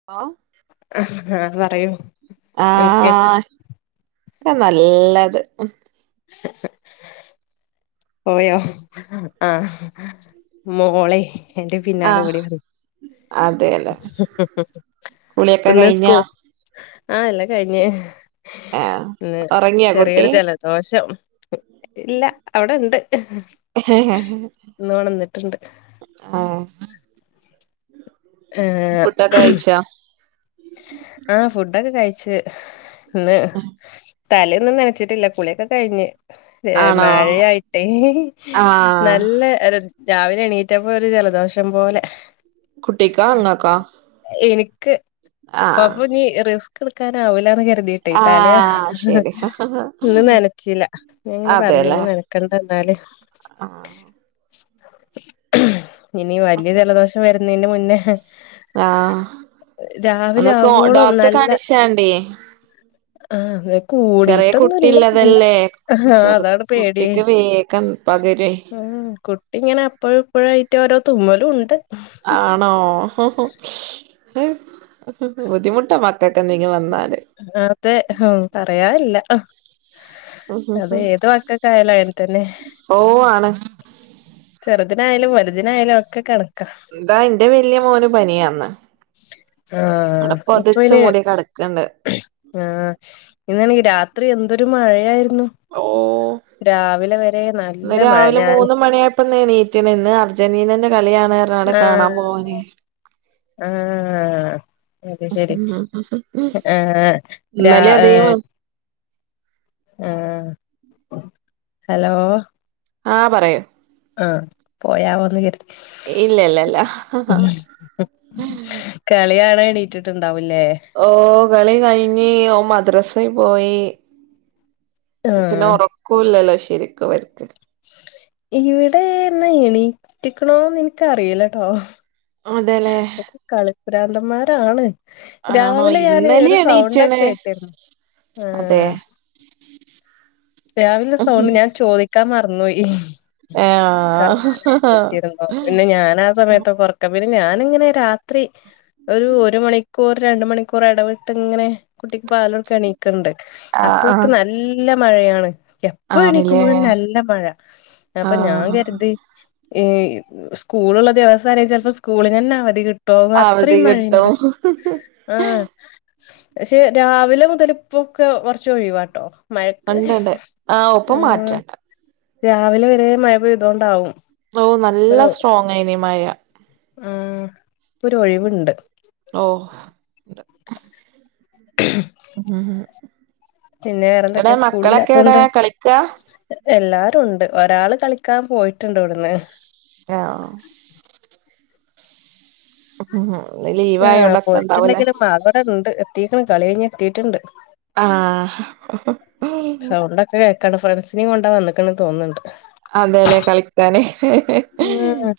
Hello ആഹ് പറയൂ ആഹ് എന്തൊക്കെണ്ട് ആഹ് നല്ലത് [unintelligible] പോയോ ആഹ് മോളെ എന്റെ പിന്നാല ആഹ് ഓടി വന്നു അതെല്ലേ [unintelligible] കുളിയൊക്കെ ഒന്ന കഴിഞ്ഞോ സ്കോ ആഹ് എല്ലാം കഴിഞ്ഞ് ആഹ് ഒറങ്ങിയോ കുട്ടി ചെറിയൊരു ജല ദോഷം ഇല്ല അവിടെ ഇണ്ട് ആഹ് ഏഹ് ഡക്കകഴിച്ച ആഹ് ഫുഡൊക്കെ കഴച്ച് ഇന്ന് തലയൊന്നും നനച്ചിട്ടില്ല കുളിയൊക്കെ കഴിഞ്ഞ് ആണോ മഴയായിട്ടേ ആഹ് നല്ല ര് രാവിലെ എണീറ്റപ്പൊ ഒരു ജലദോഷം പോലെ കുട്ടിക്കാ അങ്ങക്കാ എനിക്ക് അപ്പൊ നീ റിസ്ക് എടുക്കാനാവൂല്ലന്ന് കരുതിട്ട് ട്ടീട്ടല് ആഹ് ശരി ഇന്ന് നനച്ചില്ല ഞങ്ങന് അതെല്ലേ പറഞ്ഞന്ന് നനച്ച കണ്ടന്താല് ആഹ് ഇനി വലിയ ജലദോഷം വരുന്നിന്റ് മുന്നേ ആഹ് രാവിലെ ഒന്ന് കോ ആവോളം ഡോക്ട നല്ല കാണിച്ചാണ്ടേ ആഹ് അത കൂടിട്ടൊന്നുംല്ല പിന്ന കുട്ടിള്ളതല്ലേ ആ ചെറു അതാണ് പേടിയേ കുട്ടിക്ക് വേഗം പകരുവേ ഉം കുട്ടി ഇങ്ങനെ അപ്പഴും ഇപ്പോഴായിട്ട് ഓരോ തുമ്മലും ഉണ്ട് ആണോ ഹോ ഹോ ബുദ്ധിമുട്ടാ മക്കൊക്കെ എന്തേലും വന്നൽ വെറുതെ ഹ പറയനില്ല അതെ ഏത് മക്കൊക്ക ആായാലോ അങ്ങന തന്നെ ഓ ആണ് ചെറുതിനായാലും വലുതിനായാലും ഒക്കെ കണക്കാ എന്താ എന്റെ വലിയ മോന് പനിയാന്ന് ആഹ് അവിടെ ഇപ്പൊ പൊതച്ചു അയിന് മൂടി കടക്കണ്ട് ആഹ് ഇന്നാണെങ്കിൽ രാത്രി എന്തൊരു മഴയായിരുന്നു ഓ രാവിലെ വരെ നല്ല മഴ ഞാൻ ഇപ്പം നേണീറ്റിണ് ഇന്ന് അർജന്റീനന്റെ കളിയാണ് പറഞ്ഞ് ങ്ങണ്ട് കാണാൻ ആഹ് പോകാനെ ആഹ് അത് ശരി ആ രാ ഇന്നലെ അതേ ആഹ് ഹലോ ആഹ് പറയൂ ആഹ് പോയാവൊന്ന് കരുതി ഇല്ല ഇല്ല ഇല്ല ഉം കളി കാണാൻ എണീറ്റിട്ടുണ്ടാവല്ലേ ഓ കളി കഴിഞ്ഞ ഓൻ മദ്രാസെ പോയി പിന്നെ ആഹ് ഉറക്കവുംല്ലല്ലോ ശരിക്കും ഇവർക്ക് ഇവിടെ എന്ന് എണീറ്റിക്കണോന്ന് എനിക്കറിയിലട്ടോ അതെല്ലേ കളിപ്രാന്തന്മാരാണ് ആണോ രാവിലെ ഞാന് ഇന്നലെ ഒരു സൗണ്ടൊക്കെ എണീറ്റ്ണ് കേട്ടിരുന്നു ആ അതെ രാവിലെ സൗണ്ട് ഞാൻ ചോദിക്കാൻ മറന്നു പോയി കളി ആഹ് എണീറ്റിരുന്ന് പിന്നെ ഞാനാ സമയത്ത് ക്ക പിന്നെ ഞാനിങ്ങനെ രാത്രി ഒരു ഒരു മണിക്കൂർ രണ്ട് മണിക്കൂർ ഇടവിട്ട് ഇങ്ങനെ കുട്ടിക്ക് പാല് കൊടുക്കാൻ എണീകും ക്കണ്ട് ആഹ് അപ്പോഴക്ക ആഹ് നല്ല മഴയാണ് എ എപ്പ ആണ്ല്ലേ എണീക്കുമ്പോഴും നല്ല മഴ അപ്പൊ ഞാൻ ആഹ് കരുതി ഏഹ് സ്കൂളുള്ള ദിവസാന ചിലപ്പോ സ്കൂളി തന്നെ അവധി കിട്ട ട്ട അവധി അത്രയും മഴേന കിട്ടും പക്ഷെ ആഹ് പക്ഷെ രാവിലെ മുതലിപ്പൊൊക്കെ കുറച്ച് ഒഴിവാട്ടോ മഴക്ക് ഉണ്ട്ണ്ട് ആഹ് ഒപ്പം ഉം മാറ്റണ്ട രാവിലെ വരെ മഴ പെയ്തോണ്ടാവും ഓ നല്ല ഒരു സ്ട്രോങ്‌ ആയിരുന്നു ഈ മഴ ആ ഹ്ഇപ്പ ഒരു ഒഴിവുണ്ട് ഓ [inaudible] പിന്നെ എവിടെ വേറെന്തൊക്കെയാ മക്കളൊക്കെ എവിടെ സ്കൂളില്ലാത്തോണ്ട് കളിക്ക എല്ലാരും ഉണ്ട് ഒരാള് കളിക്കാൻ പോയിട്ടുണ്ട് ഇവിടുന്ന് ആഹ് ഉം ഇന്ന് ആ ലീവായോണ്ടൊക്കെ ഇണ്ടാവൂലേ പോയിട്ടുണ്ടെങ്കിലും അൾ ഇവിടെ ഉണ്ട് എത്തിക്കണ് കളി കഴിഞ്ഞ് എത്തിയിട്ടുണ്ട് ആഹ് സൗണ്ട് ഒക്കെ കേൾക്കാനുണ്ട് ഫ്രൻസിനെയും കൊണ്ടാ വന്നക്കണ തോന്നുന്നുണ്ട് അതെല്ലേ കളിക്കാന് ഉം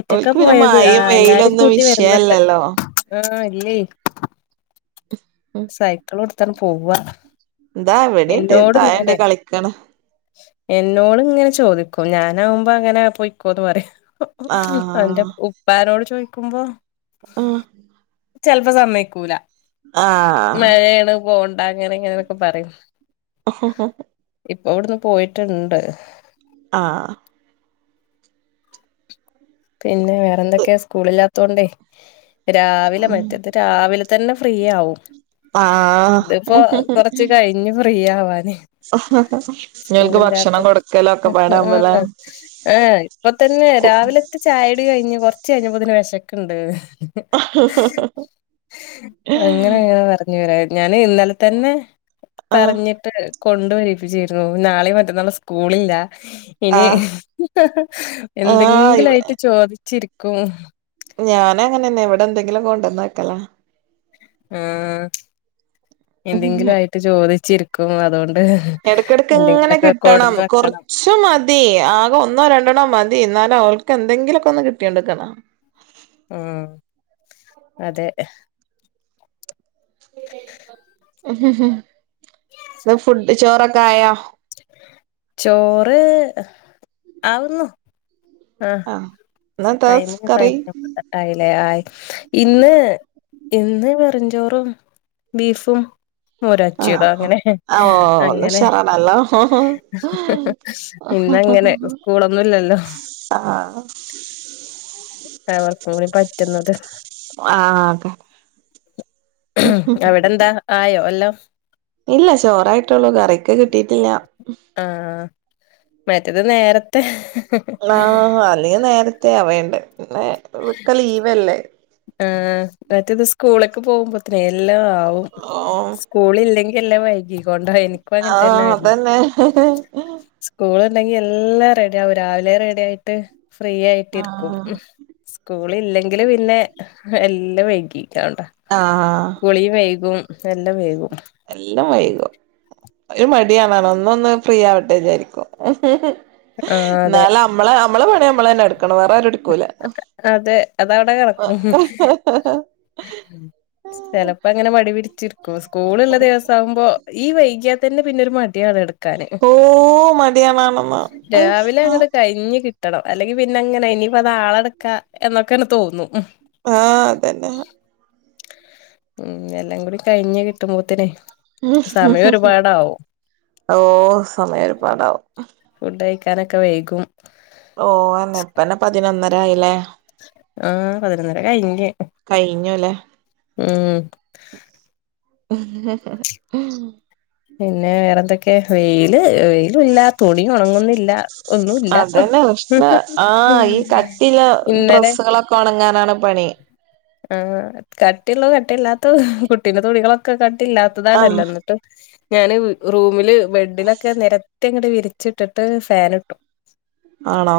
ഒറ്റക്കാ ഓൽക്ക്പിന്നെ പോയത് ആ മഴയും വെയിലൊന്നും വിഷയല്ലല്ലോ ആഹ ഇല്ലേ സൈക്കിൾ ഇടുത്തു പോവാ ഇതാ ഇവിടെണ്ട് തായേണ്ട് കളിക്കണ് എന്നോട് ഇങ്ങനെ ചോദിക്കും ഞാനാവുമ്പോ അങ്ങനെ പോയിക്കോന്ന് പറയും അവന്റെ ആഹ് ഉപ്പാരോട് ചോയ്ക്കുമ്പോ ആഹ് ചെലപ്പോ സമ്മയിക്കൂല ആഹ് മഴയാണ് പോണ്ട അങ്ങനെ ഇങ്ങനെന്നൊക്കെ പറയും [unintelligible] ഇപ്പൊ ഇവിടന്ന് പോയിട്ടുണ്ട് ആഹ് പിന്നെ വേറെന്തൊക്കെയാ സ്കൂളില്ലാത്തോണ്ടേ രാവിലെ അതാണ് മറ്റത് രാവിലെ തന്നെ ഫ്രീ ആവും ആഹ് ഇതിപ്പോ കൊറച്ച് കഴിഞ്ഞു ഫ്രീ ആവാന് ഇങ്ങൾക്ക് സ്കൂളില്ലാത്ത ഭക്ഷണം കൊടുക്കലൊക്കെ പാടാവുമ്പല്ലേ ആഹ് ഇപ്പൊ തന്നെ രാവിലത്തെ ചായടി കഴിഞ്ഞ് കൊറച്ച് കഴിഞ്ഞപതന്നെ വിശക്കുന്നുണ്ട് അങ്ങനെ അങ്ങനെ പറഞ്ഞു വരാ ഞാന് ഇന്നാല തന്നെ ആഹ് പറഞ്ഞിട്ട് കൊണ്ടുവരപ്പിച്ചിരുന്നു നാളെ മറ്റന്നാളും സ്കൂളില്ല ഇനി ആഹ് ആഹ് എന്തെങ്കിലും ഇവ ആയിട്ട് ചോദിച്ചിരിക്കും ഞാന ങ്ങനെന്നെ ഇവിടെ എന്തെങ്കിലും കൊണ്ടന്ന് വക്കല ആഹ് എന്തെങ്കിലും ആയിട്ട് ചോദിച്ചിരിക്കും അതുകൊണ്ട് എടക്കിടക്ക് ഇങ്ങനെ എന്തെങ്കിലൊക്കെ കിട്ടണം കൊടുന്ന് കൊറച്ച് വെക്കണം കുറച്ചു മതി ആകെ ഒന്നോ രണ്ടെണ്ണോ മതി എന്നാലും അവൾക്ക് എന്തെങ്കിലുമൊക്കെ ഒന്ന് കിട്ടിയോണ്ടിരിക്കണം ആഅതെ എന്താ ഫുഡ് ചോറൊക്കെ ആയാ ചോറ് ആവുന്നു ആഹ് ഇന്നെന്താ [unintelligible] കറി കട്ട് ആയില്ലേ ആയി ഇന്ന് ഇന്ന് വെറ്ഞ്ചോറും ബീഫും മോര്കാച്ചിയതും ആഹ് അങ്ങനെ ഓ അങ്ങനെ [unintelligible] ഇന്നങ്ങനെ സ്കൂളൊന്നുംല്ലല്ലോ ആഹ് അവർക്കും കൂടി പറ്റുന്നത് ആഹ്ക അവിടെന്താ ആയോ എല്ലാം ഇല്ല ചോറായിട്ടുള്ളൂ കറിക്ക് കിട്ടിയിട്ടില്ല ആഹ് മറ്റത് നേരത്തെ ആഹ് അല്ല നേരത്തെ അവേണ്ട് പിന്നെ ഒക്ക ലീവല്ലേ ആഹ് മറ്റേത് സ്കൂൾക്ക് പോകുമ്പോ എല്ലാം ആവും ഓഹ് സ്കൂളില്ലെങ്കിൽ എല്ലാം വൈകി കൊണ്ടോനെ എനിക്കും ആഹ് അങ്ങനത്തെന്നായിരുന്നു അതന്നെ സ്കൂളുണ്ടെങ്ങി എല്ലാം റെഡി ആവും രാവിലെ റെഡി ആയിട്ട് ഫ്രീ ആയിട്ടിരിക്കും ആഹ് സ്കൂളില്ലെങ്കില് പിന്നെ എല്ലാം വൈകിക്കാണ്ടാ ആഹ് കുളി വൈകും എല്ലാം വൈകും എല്ലാം വൈകും ഒരു മടിയാവ്വാണ് ഒന്ന് ഒന്ന് ഫ്രീ ആവട്ടെന്ന് വിചാരിക്കും ആഹ് അതെ എന്നാലും മ്മളെ നമ്മളെ പണിയമ്മള് തന്നെ എടുക്കണം വേറെ ആരും എടുക്കൂല അതെ അതവിടെ ഹാ കിടക്കും [unintelligible] ചെലപ്പോങ്ങനെ മടി പിടിച്ചിരിക്കും സ്കൂളുള്ള ദെവസമാകുമ്പോ ഈ വൈകിയ ഇതന്നെ പിന്നെ ഒരു മടിയാണ് എടുക്കാന് ഓന് മടിയാവനാണെന്ന രാവിലെങ്ങട് കഴിഞ്ഞ് കിട്ടണം അല്ലെങ്കിപിന്നെങ്ങനെ ഇനിയിപ്പോ നാളെടുക്കാ എന്നൊക്കെന്ന തോന്നും ആഹ് അതന്നെ ഉം എല്ലാം കൂടി കഴിഞ്ഞ് കിട്ടുമ്പോത്തേനേ ഓഹ് സമയം ഒരുപാടാവും ഫുഡ് കയിക്കാനൊക്കെ വൈകും ഓ ഇപ്പന്നെ പതിനൊന്നരായില്ലേ ആഹ് പതിനൊന്നര കയിഞ്ഞ് കഴിഞ്ഞുല്ലേ ഉം [inaudible] പിന്നെ വേറെന്തൊക്കെ വെയില് വെയിലും ഇല്ല തുണി ഒണങ്ങുന്നില്ല ഒന്നുല്ല അതന്നെ പ്രഷ്ന ആഹ് ഈ കട്ടില്ലേ ഇന്നലെ ഡ്രെസ്സുകളൊക്കെ ഒണങ്ങാനാണ് പണി ആഹ് കട്ടിയില്ലതും കട്ടില്ലാത്ത കുട്ടീന്റെ തുണികളൊക്കെ ആഹ് കട്ടില്ലാത്തതാണല്ലോന്ന് ഞാന് റൂമില് ബെഡിലൊക്കെ നിരത്തി അങ്ങട് വിരിച്ചിട്ടിട്ട് ഫാൻ ഇട്ടു ആണോ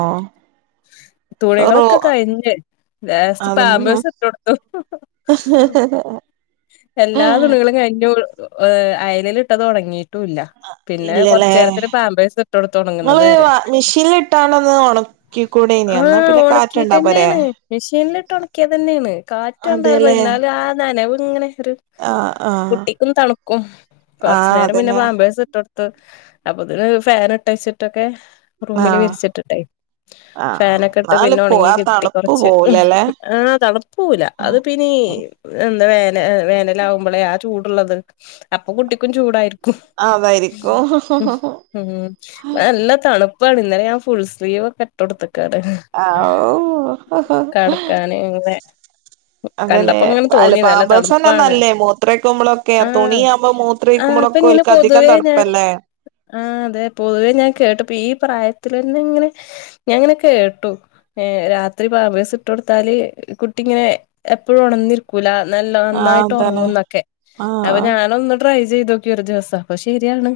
റോ തുണികളൊക്കെ കഴിഞ്ഞ് ലാസ്റ്റ് അതൊന്നും പാമ്പേഴ്സിട്ടോടുത്തു എല്ലാ തുണികളും കഴിഞ്ഞു അയലിലിട്ടത് ഒണങ്ങീട്ടുമില്ല പിന്നെ ഇല്ലല്ലേ കൊറച്ചു നേരത്തിന് പാമ്പേഴ്സിട്ടോടുത്തു ഉണങ്ങുന്നത് നിങ്ങള് വരെ മിഷീനിലിട്ടാണൊന്ന് ആ ഉണക്കിക്കൂടേനിയോ എന്നാ പിന്നെ കാറ്റുണ്ടാ പോരേ ഒണക്കിറ്റന്നെയാണ് മെഷീനിലിട്ട് ഒണക്കിയത്തന്നെയാണ് അതെല്ലേ കാറ്റണ്ടായിരുന്നോ ഇന്നാലും ആ നനവിങ്ങനെ ഒരു ആഹ് ആഹ് കുട്ടിക്കും തണുക്കും കൊറച്ചു ആഹ് നേരം പിന്നെ അതന്നെ പാമ്പേഴ്സ് ഇട്ടോടുത്തു അപ്പൊ ഇതിന് ഫാൻ ഇട്ട്വെച്ചിട്ടൊക്കെ റൂമില് ആഹ് വിരിച്ചിട്ടിട്ടെ ആഹ് ഫാനൊക്കെ ഇട്ട് എന്നാല് പിന്നെ പോ ഉണങ്ങി ആ കിട്ടി തണുപ്പ് കൊറച്ച് പോവൂലല്ലേ ആഹ് തണുപ്പ് പോവൂല അതിപ്പിനി എന്താ വേന വേനലകുമ്പോളെ ആ ചൂടുള്ളത് അപ്പൊ അപ്പ കുട്ടിക്കും ചൂടായിരിക്കും അതായിരിക്കും ആഹ് അഹ് നല്ല തണുപ്പാണ് ഇന്നലെ ഞാൻ ഫുൾ സ്ലീവ് ഒക്കെ ഇട്ടോടുത്തക്കാണ് ആവൂ നടക്കാനിങ്ങനെ അതല്ലേ അല്ലെ പാമ്പേഴസന്നെ തണുപ്പാണ് നല്ലേ മൂത്രയിക്കുമ്പോളൊക്കെ ആഹ് തുണിയാ- ആഹ് അപ്പൊ മൂത്രയിക്കുമ്പോളൊക്കെ ഇങ്ങനെ ഒരിക്ക് അധികം പൊതുവേ ഞാൻ തണുപ്പല്ലേ ആഹ് അതെ പൊതുവേ ഞാൻ കേട്ടപ്പ ഈ പ്രായത്തിലന്നെയിങ്ങനെ ഞാനിങ്ങനെ കേട്ടു ഏഹ് രാത്രി പാമ്പേഴ്സിട്ടു കൊടുത്താല് കുട്ടി ഇങ്ങനെ എപ്പോഴും ഒണർന്നി ക്കൂല നല്ല ആഹ് നന്നായിട്ട് അതാണ് ഉറങ്ങുന്നൊക്കെ അപ്പൊ ആഹ് ഞാൻ ഇതൊന്ന് ട്രൈ ചെയ്തോക്കി ഒര് ദിവസം, പ്പൊ ശര്യാണ്.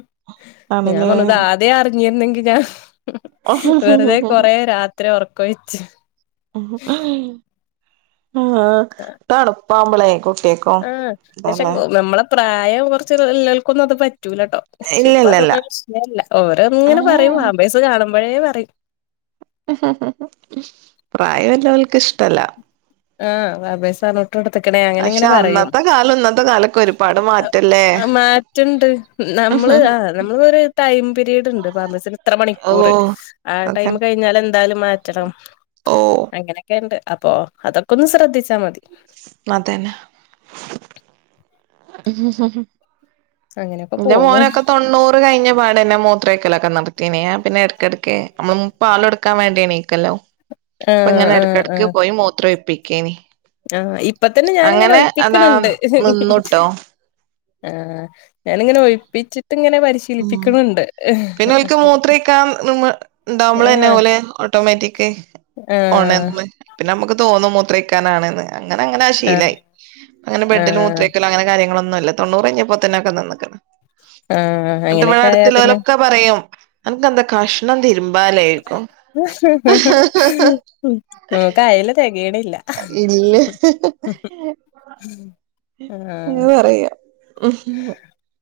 ഞാ ആണല്ലേ വന്നത് ആത്. തെ അറിഞ്ഞിരുന്നെങ്കിലോ, വെറുതെ കൊറെ രാത്രി ഒറക്കൊഴിച്ചു. ആഹ്. ത. തണുപ്പാവു മ്പളെ, കുട്ടിയേക്ക്. ആഹ് പക്ഷെ നമ്മളെ പ്രായം കൊ റച്ച്ള്ളൾക്കൊന്നു അത് പറ്റൂലട്ടോ. ച് ഇല്ല ഇല്ല ഇല്ല ഇപ്പതൊന്നരു വിഷയേ അല്ല. ഓര ങ്ങനെ പറയും. ഉം പാമ്പേസ് കാണുമ്പഴേ പറയും. [inaudible] പ്രായല്ലോ ൾ ക്ക്ഷ്ടല്ല. ആഹ്, അബേസാണ്. ട്ടോട്ത്കിണ് അങ്ങനെ ങ്ങനെ പക്ഷെ പറയും. അന്നത്തെ കാലം ഇന്നത്തെ കാലൊക്കെ ഒരുപാട് [unintelligible] മാറ്റല്ലേ റ്റ്ണ്ട്. നമ്മള് ആഹ്, നമ്മളരു ടൈം പിരീഡ്ണ്ട് ഫാമസി. ഇത്ര ഓ മണിക്കൂറ്. ആ ടൈം അതെ കഴിഞ്ഞാലന്തായാലും മാറ്റണം. ഓ അങ്ങനെ. ക്കണ്ട്, അപ്പോ അതൊക്കൊന്ന് ശ്രദ്ധിച്ചാ മതി. മതേന. ഹ് ഹ്. ഹ് [inaudible] അങ്ങനെയൊക്കെ ഇന്റെ പോണു മോനൊക്കെ തൊണ്ണൂ പ്പ് കഴിഞ്ഞ പാടന്നെ മൂത്രൊ യി ക്കലൊക്കെ നിർത്തീന്. എ പിന്നെ എടക്കിടക്ക് നമ്മള് മൂ പാലൊ ടുക്കാൻ വേണ്ടി ണീക്കല്ലോ. ആഹ് ഇപ്പങ്ങനെ ആഹ് എടക്ക ടക്ക് ആഹ് പോയി മൂത്രോ ഴി പ്പിക്കേനി. ആഹ്, ഇപ്പ തന്നെ ഞാനി ങ്ങനെ അതാ ഒഴിപ്പിക്ണ് ണ്ട്. നിന്നുട്ടോ ആഹ്, ഞാനിങ്ങനെ ഒഴിപ്പിച്ചിട്ട് ങ്ങനെ ഉം പരിശീലിപ്പിക്ക്ണ് ണ്ട്. ണ്ടാവമ്പളന്നേ, ഓല് ഓട്ടോമാറ്റിക് ആഹ് ഓണറ്ന്ന്. പിന്നെ, നമ്മക്ക് തോന്നും മൂത്രൊ യി ക്കാനാണ്ന്ന്. അങ്ങനെ ങ്ങനെ ആഹ് ശീലായി. പ്പ അങ്ങനെ ബെഡിൽ മൂത്ര ആഹ് ഒഴിക്കല് പ്പങ്ങനെ കാര്യങ്ങളൊന്നുംല്ല തൊണ്ണൂറഴ്ഞ്ഞപ്പോെത്ത ന്നതൊക്കെ നിന്ന്ക്ക്ണ് ആഹ് ന്ന്ട്ട് ബടെ അങ്ങനെയൊക്കെ ആയാ പിന്നെ അടുത്തുള്ളോലെക്കെ പറയും അൻക്കന്താ കശ് ണം തിരുമ്പാലേക്കോ? തെകയി ണില്ല. ഇല്ല. ആഹ് ഇങ്ങള് പറയാ. ഹും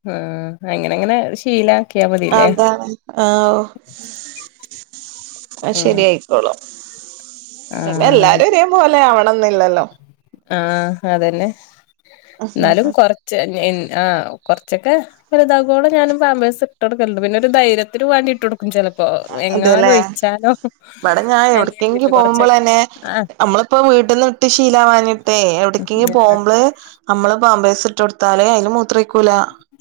ഉം, അങ്ങനെങ്ങനെ ശീല അതാണ്. ആഹ്, ഓ അഹ് ആഹ് ശരിയായി. ള പിന്നെ, ആഹ് അത് എല്ലാരു ശരി രേപോലെ ആവണം ന്നില്ലല്ലോ? ആഹ് അതന്നെ ന്നാലും കൊർച്ച് എൻ ആഹ് കൊർച്ചൊക്കെ. വൽതാകോളം ഞാനും പാമ്പേസ് ട്ടൊ ട് ക്കല്ണ്ട്. പിന്നെ ഒരു ധൈര്യത്തിന് വാണ്ടിട്ടൊട് ചെലപ്പോ, അതെല്ലേ എങ്ങാനൊഴിച്ചാലോ, എന്ന്കര്തിട്ട്. കൊറ മ്പോളന്നെ അമ്മളിപ്പോ വീട്ന്ന്ട്ട് ശീലാവാഞ്ഞിട്ടേ, എവിടക്കെ പോവു മ്പള്. അമ്മള് പാമ്പേസ് ഇട്ടൊടുത്താലേ അയില് മൂത്രൊയി കൂല,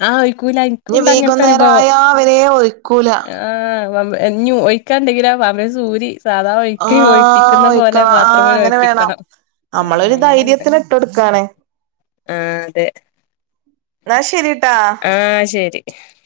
ആഹ് ഒഴിക്കൂല നി എനിക്കുണ്ട് അങ്ങനത്തെ അനുഭവം വീകുന്നേരായാവരെ ഒയി ക്കൂല. ആഹ്, പമ്പ് ഇഞ് ഒഴിക്കാണ്ടെങ്കിലൊ പാമ്പസ് ഊരി. സാധാ ഒഴിക്ക ആഹ് ഒഴിപ്പിക്ന്ന പോലെ, ബാത്റൂമിലൊഴിപ്പിക്കണം. അമ്മളൊരു ധൈര്യത്തിന് ഇട്ടൊട് ക്കാണ്. ആഹ്, അതെ. ന്നാ ശരിട്ടാ... ആഹ്, ശരി. [inaudible]